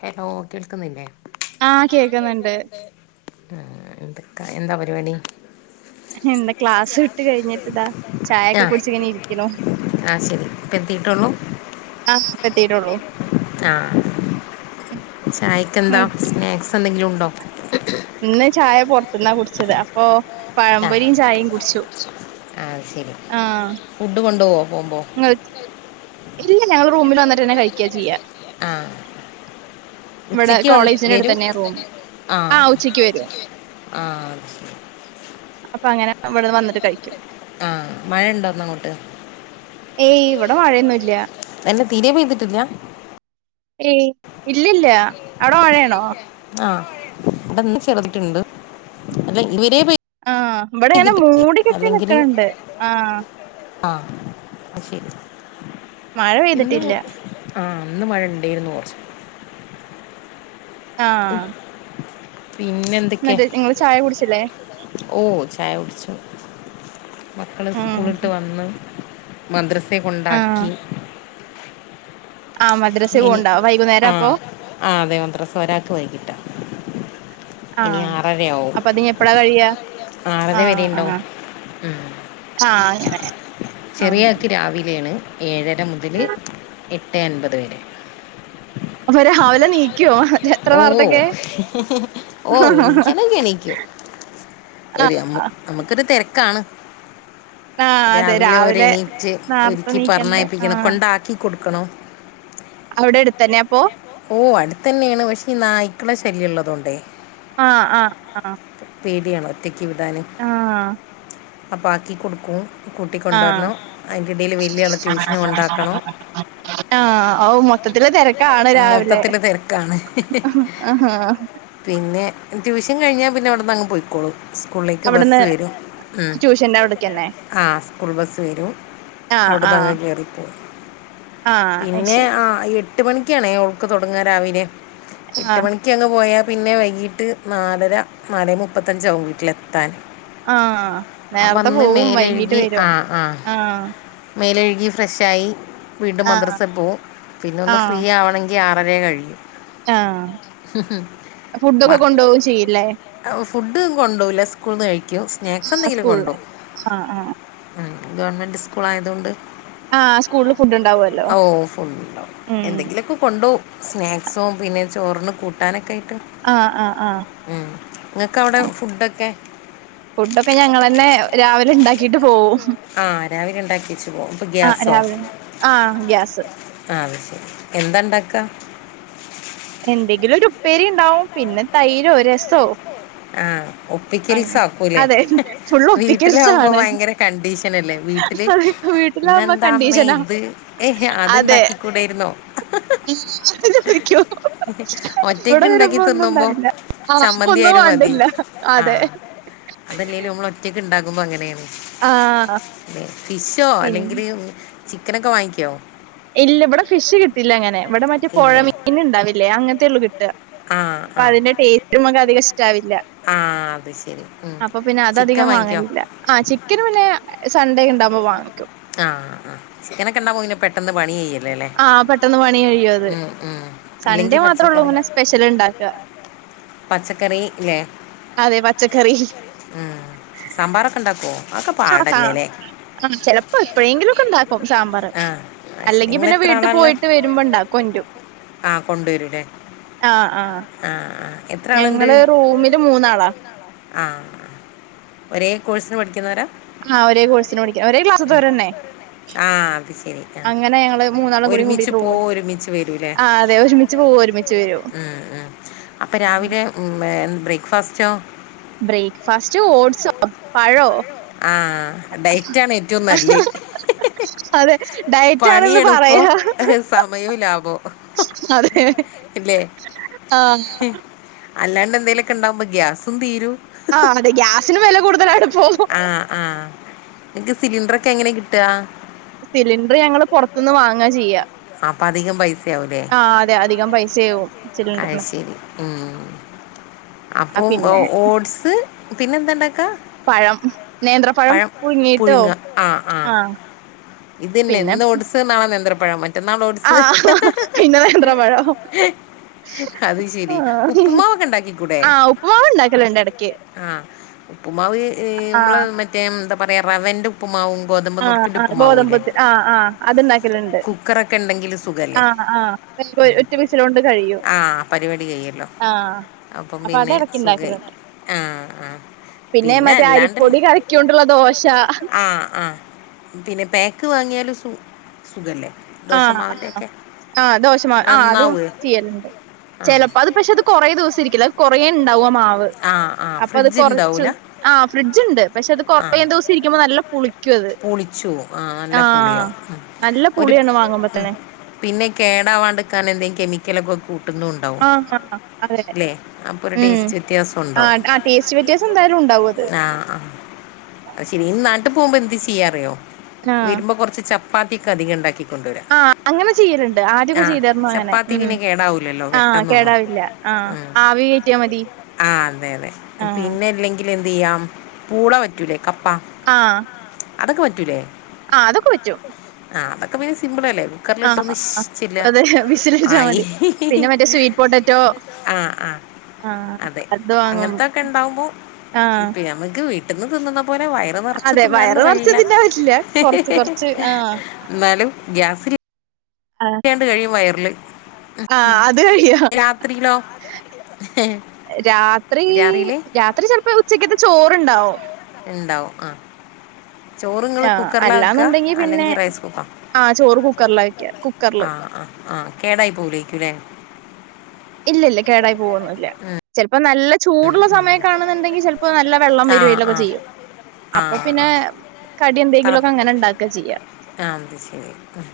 Hello കേൾക്കുന്നില്ലേ? ആ ആഹ്‌ കേക്കുന്നുണ്ട്. കേക്ക്ന്ന്ണ്ട് ആഹ്‌ എന്താ ക്കാ എന്താ പരുപാടി എന്താ ക്ലാസ് വിട്ട് കഴിഞ്ഞിട്ട് ഇതാ ചായ ആ ഒക്കെ കുടിച്ച് ഇങ്ങനെ ഇരിക്കണു ആ ശരി ഇപ്പം എത്തിയിട്ടുള്ളൂ ആഹ് ഇപ്പൊ എത്തീട്ടേള്ളൂ ആ ചായക്ക് എന്താ സ്നാക്സ് എന്തെങ്കിലും ഉ ണ്ടോ ഇന്ന് ചായ പൊറ ത്ത്‌ന്നാ കുടിച്ചത് അപ്പോ പഴംപൊരിയും ചായയും കുടിച്ചു ആത് ശരി ആ ഫുഡ് കൊണ്ടോവോ പോമ്പോ ഇങ്ങള് ഇല്ല ഞങ്ങൾ റൂമിൽ വന്നിട്ടന്നെ കഴിക്കചെയ്യാ ആഹ് ഇവിടെ ഉച്ചക്ക് വ കോളേജിന്റെ വരൂ അടുത്തന്നെയാ റൂമ്. ആ ആഹ് ഉച്ചയ്ക്ക് ഉച്ചക്ക് വരും ആഹ് അത്ശെ അപ്പോ അങ്ങനെ ഇവിടുന്ന് വന്നിട്ട് കഴിക്കും ആഹ് മഴണ്ടോർന്ന് അങ്ങോട്ട് ഏയ് ഇവിടെ മഴയൊന്നുല്ല. [unintelligible] അല്ല തീരേ പെയ്തിട്ടില്ല ഏയ് ഇല്ലിൽ - ല്ല അവിട മഴയാണോ ആഹ് ഇവിടെ ഇന്ന് ചെറുതായിട്ടിണ്ട് അല്ല ഇവരെ ആഹ് ഇവിടെങ്ങനെ പെയ്തിട്ടില്ല മൂടി കെട്ടി നിക്കണ് ണ്ട് ആഹ് ആഹ് ശെരി മഴ പെയ്തിട്ടില്ല ആ ഇന്ന് മഴ ണ്ടെയിരുന്നു കൊറച്ച്. ആഹ് പിന്നെ എന്തൊക്കെ ഇന്നെന്തേ ഇങ്ങള് ചായ കുടിച്ചിലേ? ഓ ചായ കുടിച്ചു. മക്കള് ഉം സ്കൂള്ട്ട് വന്ന് മദ്രസ് ത്തേ ആഹ് കൊണ്ടാക്കി. ആഹ് മദ്രസേ ഇനി പോവ്ണ്ടോ വൈകുന്നേരം അപ്പൊ ആഹ് ആഹ് അതെ മദ്രസ ഒരാക്ക്‌ വൈകിട്ടാ. ഇനി ആഹ് ആറരയാവും അപ്പൊ അതിനി എപ്പഴാ കഴിയാ ആറര ആഹ് വരെണ്ടാവും. ആഹ് ഉം, ആഹ് അങ്ങനെ ആഹ് ചെറിയാക്ക്‌ രാവിലേണ്. ഏഴര മുതല് എട്ടേ അൻപത് വരെ. അപ്പൊ രാവിലെ നീക്കുവോ എത്ര ഓ നേർത്തൊക്കെ ഓ എണിക്കാനൊക്കെണിക്കും ഒരു മ്മ ആഹ് നമ്മക്കൊരു തെരക്കാണ്. ആഹ് അതെ രാവിലെ ഒരെണീറ്റ് നേർത്തെ ഒരുക്കി നീക്കണ്ടേ പറഞ്ഞയപ്പിക്കണം ആഹ് കൊണ്ടാക്കിക്കൊടു ക്കണോ? അവിടെ അടുത്തന്നെയാ പ്പൊ? ഓ അടുത്തന്നെയാണ് പഷെ ഈ നായ്ക്കള ശല്യള്ളതൊണ്ടേ. ആ ആ ആ പേടിയാണ് ഒറ്റക്ക് ക്ക് വിടാനെ. അപ്പ ആക്കി കൊടുക്കും. ആ കൂട്ടിക്കൊണ്ടുവരണം അതിൻ്റെ ഇടയിൽ വലിയ ആളെ ട്യൂഷന് കൊണ്ടാക്കണോ ആ ഔ മൊത്തം മൊത്തത്തിൽ തിരക്കാ ക്കാണ് രാവിലെ മൊത്തത്തിൽ തിരക്കാണ് ആ പിന്നെ ട്യൂഷൻ കഴിഞ്ഞാ പിന്നെ അവിടന്നങ്ങ് പോയിക്കോളും. സ്കൂളിലേക്ക് അവിടുന്ന് ബസ്സ് വരും ട്യൂഷന്റെ അവിടേക്കന്നെ ആ സ്കൂൾ ബസ്സ് വരും ആഹ് ആഹ് അവിടുന്നങ്ങ് കേറിപ്പോവും. ആഹ് പിന്നെ അയ്ശരി ആ എ എട്ട് മണിക്കാണേ ഓൾക്ക് തൊടങ്ങാ രാവിലെ. എട്ട് ആഹ് മണിക്കങ്ങ് പോയാ പിന്നെ വൈകീട്ട് നാലര നാലേ മുപ്പത്തഞ്ചാവും വീട്ടിലെത്താന്. ആ നേറത്തെ പോവും വൈകീട്ട് മേലഴുകി വരും ആ ആ മേലഴുകി ഫ്രഷായി വീണ്ടും ആഹ്. മദ്രസൽ പോവും പിന്നെ ഒന്ന് ഫ്രീ ആവണെങ്കിൽ ആറരേ കഴിയും. ആ ഫുഡൊക്കെ വർക്ക് കൊണ്ടോവും ചെയ്യല്ലേ? ഫുഡ് കൊണ്ടോകുല സ്കൂളന്ന് കഴിക്കോ സ്നാക്സ് ആഹ് എന്തെങ്കിലും സ്കൂളില്. കൊണ്ടോ ആഹ് ആഹ്. ഉ ഗവൺമെന്റ് സ്കൂൾ ആയതുകൊണ്ട് ആ സ്കൂളിൽ ഫുഡ് ഉണ്ടാവുമല്ലോ ഉം സ്നാക്സോ പിന്നെ ചോറിന് കൂട്ടാനൊക്കെ ആയിട്ട് ആ ആ ആ ഒക്ക അവിടെ ഫുഡക്കെ ക്കെ ഫുഡൊക്കെ ഞങ്ങ തന്നെ രാവിലെ ഉണ്ടാക്കിട്ട് പോവും ആ രാവിലെ ഉണ്ടാക്കി വച്ചു പോ ഇപ്പൊ ആഹ് ഗ്യാസോ രാവിലെ ആഹ് ഗ്യാസ്. ആ എന്തണ്ടാക്ക എന്തെങ്കിലും ഒരു ഉപ്പേരി ഉണ്ടാവും പിന്നെ തൈരോ രസോ ആ അങ്ങ ഒപ്പിക്കൽസ് ആക്കൂലേ അതെ ഫുള്ള് വീട്ടിലാകുമ്പോ ഒപ്പിക്കൽസാണ്. ഭയങ്കര കണ്ടീഷൻ അല്ലേ വീട്ടില് അതെ വീട്ടിലാവുമ്പോ ഇന്നെന്താമ്മേ കണ്ടീഷനാ. ഇത് അത്ണ്ടാക്കിക്കൂടായിരുന്നോ ആഹ പോയിക്കോ ഒറ്റക്ക് ഉണ്ടാക്കി തിന്നുമ്പോ ഉണ്ടാവില്ല ആ അപ്പൊ ചമ്മന്തി ഒന്നും ആലും മതി വേണ്ടില്ല ആ അതെ അതല്ലെലും നമ്മൾ ഒറ്റക്ക് ഉണ്ടാക്കു മുൻപ് അങ്ങനെയാണ് ആ ഫിഷോ പിന്നെ അല്ലെങ്കില് ചിക്കനൊക്കെ വാങ്ങിക്യോ ഇല്ല ഇവിടെ ഫിഷ് കിട്ടില്ല അങ്ങനെ ഇവിടെ മറ്റെ ഇല്ലല്ലേ പൊഴമീന ഉണ്ടാവില്ലേ അങ്ങനെ [unintelligible] ആ അപ്പൊ ആ അതിന്റെ ടേസ്റ്റ്മ്മക്ക് അധികം ഇഷ്ടാവില്ല ആ അത് ശരി ഉം. അപ്പൊ പിന്നെ ചിക്കൻ അതധികം വാങ്ങിക്കോ വാങ്ങണില്ല ആ ചിക്കൻ പിന്നെ സൺഡേ ഉണ്ടാവുമ്പോ വാങ്ങിക്കും ആഹ് ഇങ്ങാനെക്കെണ്ടാ പിന്നെ പെട്ടെന്ന് പണി ചെയ്യാം ആ പെട്ടന്ന് പണി കഴിയുവ അത് സൺഡേ ഇല്ലെങ്കിൽ മാത്രേ ഉള്ളൂ പച്ചക്കറി ഇങ്ങനെ സ്പെഷ്യൽ ഉണ്ടാക്ക പച്ചക്കറി ഇല്ലേ അതെ പച്ചക്കറി ഉം. സാമ്പാറൊക്കെ ഉണ്ടാക്കുമോ അതൊക്കെ പാടല്ലേ [unintelligible] അല്ലേ ചിലപ്പോ എപ്പോഴെങ്കിലും ഒക്കെ ഉണ്ടാക്കും സാമ്പാർ ആ ആ, ശരി അല്ലെങ്കിൽ നിങ്ങൾ പിന്നെ എത്ര വീട്ടു ആളാണുള്ളത് പോയിട്ട് വരുമ്പോണ്ടാ കൊചും ആ കൊണ്ടുവരും അല്ലേ ആ ആ ആ. എത്ര ആളുണ്ട് ഞങ്ങള് റൂമില് മൂന്നാളാ ആ ഒരേ കോഴ്സിന് പഠിക്കുന്നവരാ ആ ഒരേ കോഴ്സിന് പാടിക്കണ ഒരേ ക്ലാസ്രന്നെ ആ അത് ശരി ആ അങ്ങനെ ഞങ്ങള് മൂന്നാളും കൂടിയും ഒരുമിച്ച് കൂടിട്ട് റൂ പോ എടു ഒരുമിച്ച് വരൂ അല്ലേ ആ അതെ ഒരുമിച്ച് പോവൂ ഒരുമിച്ച് വരും അപ്പം രാവിലെ ബ്രേക്ക്ഫാസ്റ്റോ ബ്രേക്ക്ഫാസ്റ്റ് ഓട്സോ പഴോ ആ ഡൈറ്റാണ് ഏറ്റൊം നല്ലെ ഡയറ്റാണെന്ന് പറയാ സമയവും ലാഭമോ അതെ ഇല്ലേ ആ ആല്ലാ അല്ലാണ്ട് എന്തേലൊക്കെണ്ടാവുമ്പൊ ഗ്യാസും തീരൂം ആഹ് അതെ ഗ്യാസിന് വെല കൂടു ആ ആ നിൻക്ക് സിലിണ്ടറൊക്കെ എങ്ങനെ കിട്ടാ സിലിണ്ടർ ഞങ്ങള് പൊർത്ത്ന്ന് വാങ്ങാ ചെയ്യാ അപ്പം അധികം പൈസയാവൂലെ സയാവും അയ് ശെരി ഉം ആ അപ്പം പിന്നെ ഓട്സ് പിന്നെ എന്തണ്ടാക്കാ പഴം നേന്ത്രപ്പഴം പുഴ്ങ്ങീട്ടോ ആ ഇതന്നെ ഇന്ന് ഓട്സ് നാളെ നേന്ത്രപ്പഴം മ ആ പിന്നെ നേന്ത്രപഴം അത് ആ ശരി ഉപ്പുമാവൊക്കെ ഉണ്ടാക്കിക്കൂടെ ആ ഉപ്പ്മാവ്ണ്ടാക്കല്ണ്ട് എടക്ക് ഉപ്പ്മാവ് നമ്മള് മറ്റേ എന്താ പറയാ റവൻ്റെ ഉപ്പ്മാവും ഗോതമ്പ്നുർക്കിൻ്റെ ഉ ഗോതമ്പത്ത് ആ ആ അത്ണ്ടാക്കല്ണ്ട് കുക്കറൊക്കെ ഉണ്ടെങ്കിൽ സുഖല്ലേ ആഹ് ആ ഒറ്റ വിസിലോണ്ട് കഴിയും. ആ പരിപാടി കഴിയല്ലോ ആഹ് അപ്പം അപ്പൊ പിന്നെ അതെടക്ക് സുഖമായി ഇണ്ടാക്കല്ണ്ട് ആ ആ പിന്നെ മറ്റേ അരിപ്പൊടി കലക്യോണ്ട്ള്ള ദോശ ആ ആ പിന്നെ പേക്ക് വാങ്ങിയാലും സു സുഖല്ലേ ആ ആ ആ ദോശമാ ആ അതും നന്നാവുമേ ചെയ്യല്ണ്ട്. ആ ചെലപ്പോ അത് പക്ഷെ അത് കൊറേ ദിവസ ഇരിക്കില്ല. അത് കൊ റെണ്ടാവമ്മും മാവ്. ആ ആ അപ്പത് ഫ്രിഡ്ജ് കൊറച്ച്. ഉണ്ടാവില്ല ആ ഫ്രിഡ്ജ്ണ്ട് പക്ഷെ അത് കൊറേം ദിവസം ഇരിക്കുമ്പൊ നല്ല പുളി പുളിചോവും. ആ നല്ല പുളിയാവും ഉം നല്ല ഒര് പുളിയാണ് വാങ്ങുമ്പോ ഉം തന്നെ പിന്നെ കേടാവാണ്ട്ക്കാന് എന്തെം കെമിക്കലൊക്കെ കൂ ട്ടുന്നുണ്ടാവും ആഹ് അതെ ലെ അപ്പോ ഒരു ഉം ടേസ്റ്റ് വ്യത്യാസം ഇണ്ടാവും. ആഹ് ആ ടേസ്റ്റ് വ്യത്യാസം എന്തായാലും ഉണ്ടാവും അത്. ആ ആ അത് ശെരി ഇ ത്തും പോവുമ്പോ എന്ത് ഈസി പി ഏ അറിയോ? വരുമ്പോ കുറച്ച് ചപ്പ് ചപ്പാത്തിക്ക് അധികം ഉണ്ടാക്കി കൊണ്ടുവരാം ആഹ അങ്ങനെ ചെയ്യലുണ്ട്. ആ ആദ്യക്കെ ചെയ്തിരുന്നു അങ്ങനെ ചപ്പാത്തി ഉം പിന്നെ കേടാവില്ലല്ലോ ആ പെട്ടെന്നൊന്നും കേടാവില്ല ആ ഉം. ആവി കയറ്റിയാ മതി ആ അതെ അതെ ആ പിന്നെ ഇല്ലെങ്കിൽ എന്ത് ചെയ്യാം. പൂള പറ്റൂലെ കപ്പ ങാ അതൊക്കെ പറ്റൂലേ ആ അതൊക്കെ പറ്റും. ആ അതൊെക്കെ പിന്നെ സിമ്പിൾ അല്ലേ. കുക്കറിലിട്ട് ആഹ് ഒന്ന് ശ് ആഹ് ചെല്ലുക. അതെ വിസിലടിച്ചാ ആയി. മതി ഹി ഹി പിന്നെ മറ്റേ സ്വീറ്റ് പൊട്ടറ്റോ ആഹ് അതെ അത് വാങ്ങും അങ്ങനത്തൊക്കെ ഇണ്ടാവുമ്പോ ആഹ് നമ്മക്ക് വീട്ടി എന്നും തിന്നണം പോലെ വയർ നെറച്ച് അതെ വയറ് തിന്നാനൊന്നും കഴിയി നിറച്ച് തിന്നാൻ പറ്റില്ല കൊറച്ച് കൊറച്ച് ആഹ് ഇന്നാലും ഗ്യാസ് [unintelligible] ണ്ട് കഴിയും വയറ്. ല് ആഹ് അത് കഴിയോ രാത്രി രാത്രിയിൽ രാത്രി ചെലപ്പോ ഉച്ചക്കത്തെ ചോ റ്ണ്ടാവും. ഇണ്ടാവും ആഹ് ആഹ് അല്ലാന്ന്ണ്ടെങ്കി പിന്നെ അല്ലെങ്കിൽ റൈസ് കുക്കർ ആ ചോറ് കുക്കറിലാ വെയ്ക്ക കുക്കർല് ആ ആ ആ കേടായി പോവൂലേക്കുലേ. ഇല്ലല്ല കേടായി പോവൊന്നില്ല. ചിലപ്പോ നല്ല ഉം, ചൂടുള്ള ഉം. സമയം ഒക്കെ ആണെന്നുണ്ടെങ്കിൽ ചെൽ പ്പ നല്ല വെള്ളം ആ വരുവേലൊക്കെ ആ ചെയ്യും. ആ അപ്പൊ ആ പിന്നെ കടി തള എന്തെങ്കിലു ഒക്കെ അങ്ങനെ ഉണ്ടാക്ക ചെയ്യാ. ആ അത് ശരി ഉം.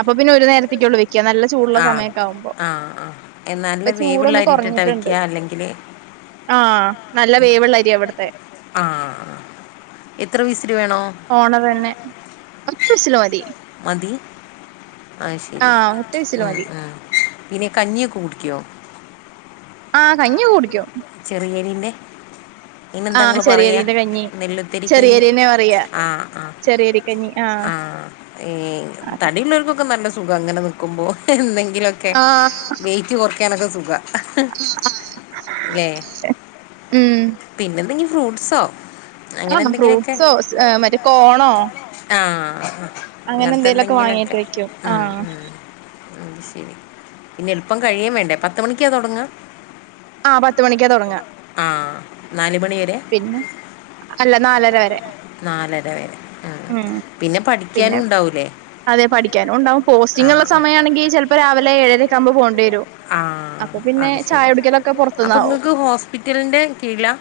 അപ്പൊ പിന്നെ ഒരു നേര ത്ത്ക്ക്യൊള്ളൂ വെക്ക്യാ നല്ല ചൂടുള്ള സമയൊക്കെ ആകുമ്പോ അയ്ന് നല്ല വേവ്ള്ള അരിട്ടിട്ടാ വെക്ക്യാ അല്ലെങ്കില് ആഹ് നല്ല വേവ്ള്ള അരിയാ ഇവട്ത്തെ ആഹ് എത്ര വിസില് വേണോ? ഓണർ തന്നെ ഒറ്റ വിസിലു മതി. മതി അഹ്ശരി ആഹ് ഒറ്റ വിസില് ഉം മതി ഉം ഇനി കഞ്ഞി ഒക്കെ കുടിക്ക്യോ? ആഹ് കഞ്ഞിയൊക്കെ കുടിക്കും. ചെറിയരിന്റെ ആഹ് ചെറിയരിന്റെ കഞ്ഞി കഞ്ഞി ചെറിയര്യന്നെ പറയാ ചെറിയരികഞ്ഞി. ആഹ് ഏഹ് തടിള്ളോൽകും ക്കും നല്ല സുഖാ ഇങ്ങനെ നിക്കുമ്പോ എന്ത ങ്കിലൊക്കെ വെയ്റ്റ് കൊർ എനക്ക് സുഖാ ആഹ് ആഹ് ഏഹ് ഉം പിന്നെന്തെങ്കിലും ഫ്രൂട്ട്സൊ അങ്ങനെ ആഹ് എന്തെങ്കിലൊക്കെ ഫ്രൂട്ട്സോ മറ്റേ കോണോ ആഹ് അങ്ങനെ അങ്ങനത്തെ എന്തേലൊക്കെ വാങ്ങീട്ട് എന്തെങ്കിലൊക്കെ വെക്കും ഉം ആഹ് ഉം അത് ശെരി പിന്നെ എളുപ്പം കഴിയേം വേണ്ടേ പത്ത് മണിക്കാ തുടങ്ങാ ആ പത്ത് മണിക്കാ തുടങ്ങ നാല് മണി വരെ അല്ല നാലര വരെ നാലര വരെ ഉം. ഉ പിന്നെ പിന്നെ പഠിക്കാനും ഉണ്ടാവൂലേ അതെ പഠിക്കാനും ഉണ്ടാവും ആ പോസ്റ്റിംഗ്ള്ള സമയാണെങ്കി ചിലപ്പോ രാവിലെ ഏഴരക്കാമ്പ പോണ്ടേ ആ അത് ശെരി അപ്പൊ പൊറത്തുന്നാവും നിങ്ങൾക്ക് ഹോസ്പിറ്റലിന്റെ കീഴ്ലാ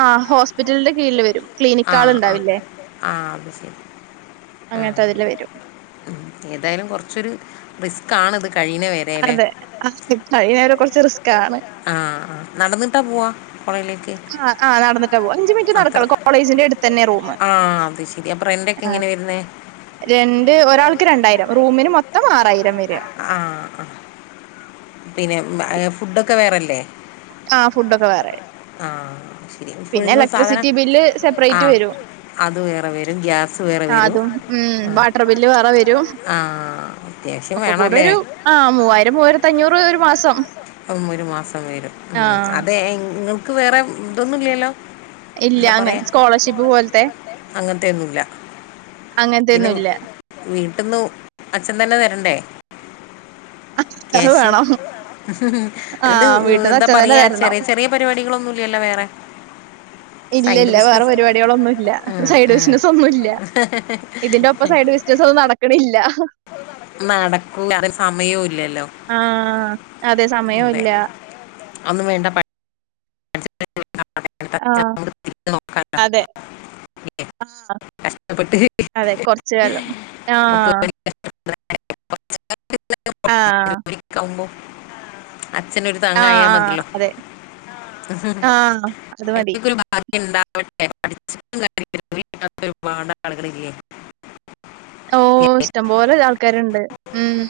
ആ ഹോസ്പിറ്റലിന്റെ കീഴില് വരും ആ ക്ലിനിക്കാള് ആ ഇണ്ടാവില്ലേ ആ അത് ശരി ആ അങ്ങനത്തെ അതില് വരും ഏതായാലും കുറച്ചൊരു റിസ് കാണത് അതെ ആ ഏറെ കുറച്ച് റിസ്ക് ക്കാണ് ആ നടന്നിട്ടാ പോവാ ആ ആഹ് നടന്നിട്ടാ പോവാ അഞ്ച് മിനിറ്റ് അത്ര നടക്കണം കോളേജിന്റെ അടുത്തെന്നാ റൂമ് ആ അത് ശരി അപ്പോൾ റെൻ്റൊക്കെ ആ എങ്ങനെ വരുന്നത് രണ്ട് ഒരാൾക്ക് രണ്ടായിരം റൂമിന് മൊത്തം ആറായിരം വരും ആ ആ പിന്നെ ഫുഡൊക്കെ വേറെല്ലേ ആ ഫുഡൊക്കെ വേറെയാ ശരി ഫുൾ പിന്നെ നിങ്ങൾ സാധനം ഇലക്ട്രിസിറ്റി ബില്ല് ആ സെപ്പറേറ്റ് വരും അത് വേറെ വരും ഗ്യാസ് വേറെ വരും അതും ഉ ആ വാട്ടർ ബില്ല് വേറെ വരും ആ അത്യാവശ്യം ഒക്കെ കൂടെ വേണമല്ലേ ഒരു ആ മൂവായിരം മൂവായിര ത്തഞ്ഞൂറ് ഒരു മാസം അപ്പം ഒരു മാസം വരും ആ ഉം അതെങ്ങ നമുക്ക് വേറെ ഇതൊന്നുല്ലാല്ലോ ഇല്ല എന്താ അങ്ങ പറയാ സ്കോളർഷിപ്പ് പോലത്തെ അങ്ങത്തെന്നുല്ല അങ്ങനത്തെ പിന്നെ ഒന്നും ഇല്ല വീട്ടിന്ന് അച്ഛൻ തന്നെ തരണ്ടേ അത് കേശ വേണം ആ എന്നിട്ട് വീട്ടിൽ നിന്ന് എന്താ അച്ഛൻ തന്നെ പറയാ തരണം ചെറിയ ചെറിയ പരിപാടികളൊന്നുംല്ലല്ലോ വേറെ ഇല്ല സൈഡ് ഇല്ല വേറെ ബിസിനസ് പരിപാടികളൊന്നുല്ല സൈഡ് ബിസിനസന്നുല്ല ഇതിന്റെ ഒപ്പം സൈഡ് ബിസിനസൊന്നും നടക്കണില്ല നടക്കൂല്ലഅത്ര സമയവും ഇല്ലല്ലോ ആ അതെ സമയവും അതെ ഇല്ല അന്നും വേണ്ട പഠി ആ തിരിഞ്ഞ് നോക്കാലോ അതെ ഇല്ലേ? ആ കഷ്ടപ്പെട്ട് അതെ കൊറച്ച് കാലം ആ നമുക്ക് ആ നമ്പോ അച്ഛനൊരു ആ താങ്ങയാ ആ മതില്ലോ അതെ ആ അത് മതി എനക്കൊ ഒരു ഭാഗ്യം ഇണ്ടാ [unintelligible] ഓ ഇഷ്ടംപോലെ ആൾക്കാരുണ്ട് ഉം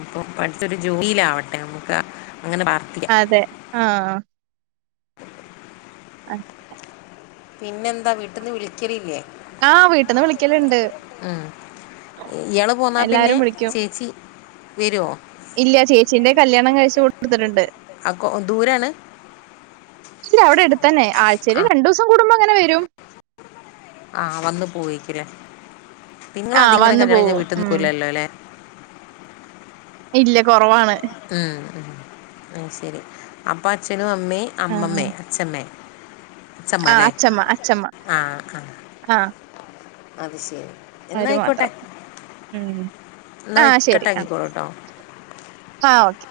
അപ്പൊ പഠിച്ചൊരു ജോലിയിലാവട്ടെ നമുക്ക് അങ്ങനെ പ്രാർത്ഥിക്കാം അതെ ആ അ പിന്നെ എന്താ വീട്ടീന്ന് വിളിക്കലില്ലേ ആ വീട്ടിന്ന് വിളിക്കലുണ്ട് ഉം. എല്ലാരും വിളിക്കും വരോ ഇല്ല ചേച്ചീന്റെ കല്യാണം കഴിച്ച കൂടുതലുണ്ട് അക്കോ ദൂരാണ് ഇല്ല അവിടെ എടുത്തന്നെ ആഴ് ശരി ആ രണ്ടു ദിവസം കൂടുമ്പോ അങ്ങനെ വരും ആ വന്ന് പോയിക്കിരേ നിങ്ങള അത് ആഹ് ഇങ്ങനെ വന്നു കല്യാണം കഴിഞ്ഞാ പോവും. വീട്ട് ഉം. നിക്കൂലല്ലോല്ലെ ഇല്ല കുറവാണ് ഉം അ ശരി അപ്പാ ചെ ഞാനും അമ്മേ അമ്മമ്മേ അച്ഛമ്മേ അച്ഛമ്മ ആ അല്ലേ അച്ഛമ്മ അച്ഛമ്മ ആ ആ ആ അത് ശരി ആര് എന്നായിക്കോട്ടെ മാത്രം ഉം എന്നാൽ ആ ശരി അ കട്ടാക്കിക്കോളൂ കേട്ടോ ആ ഓക്കെ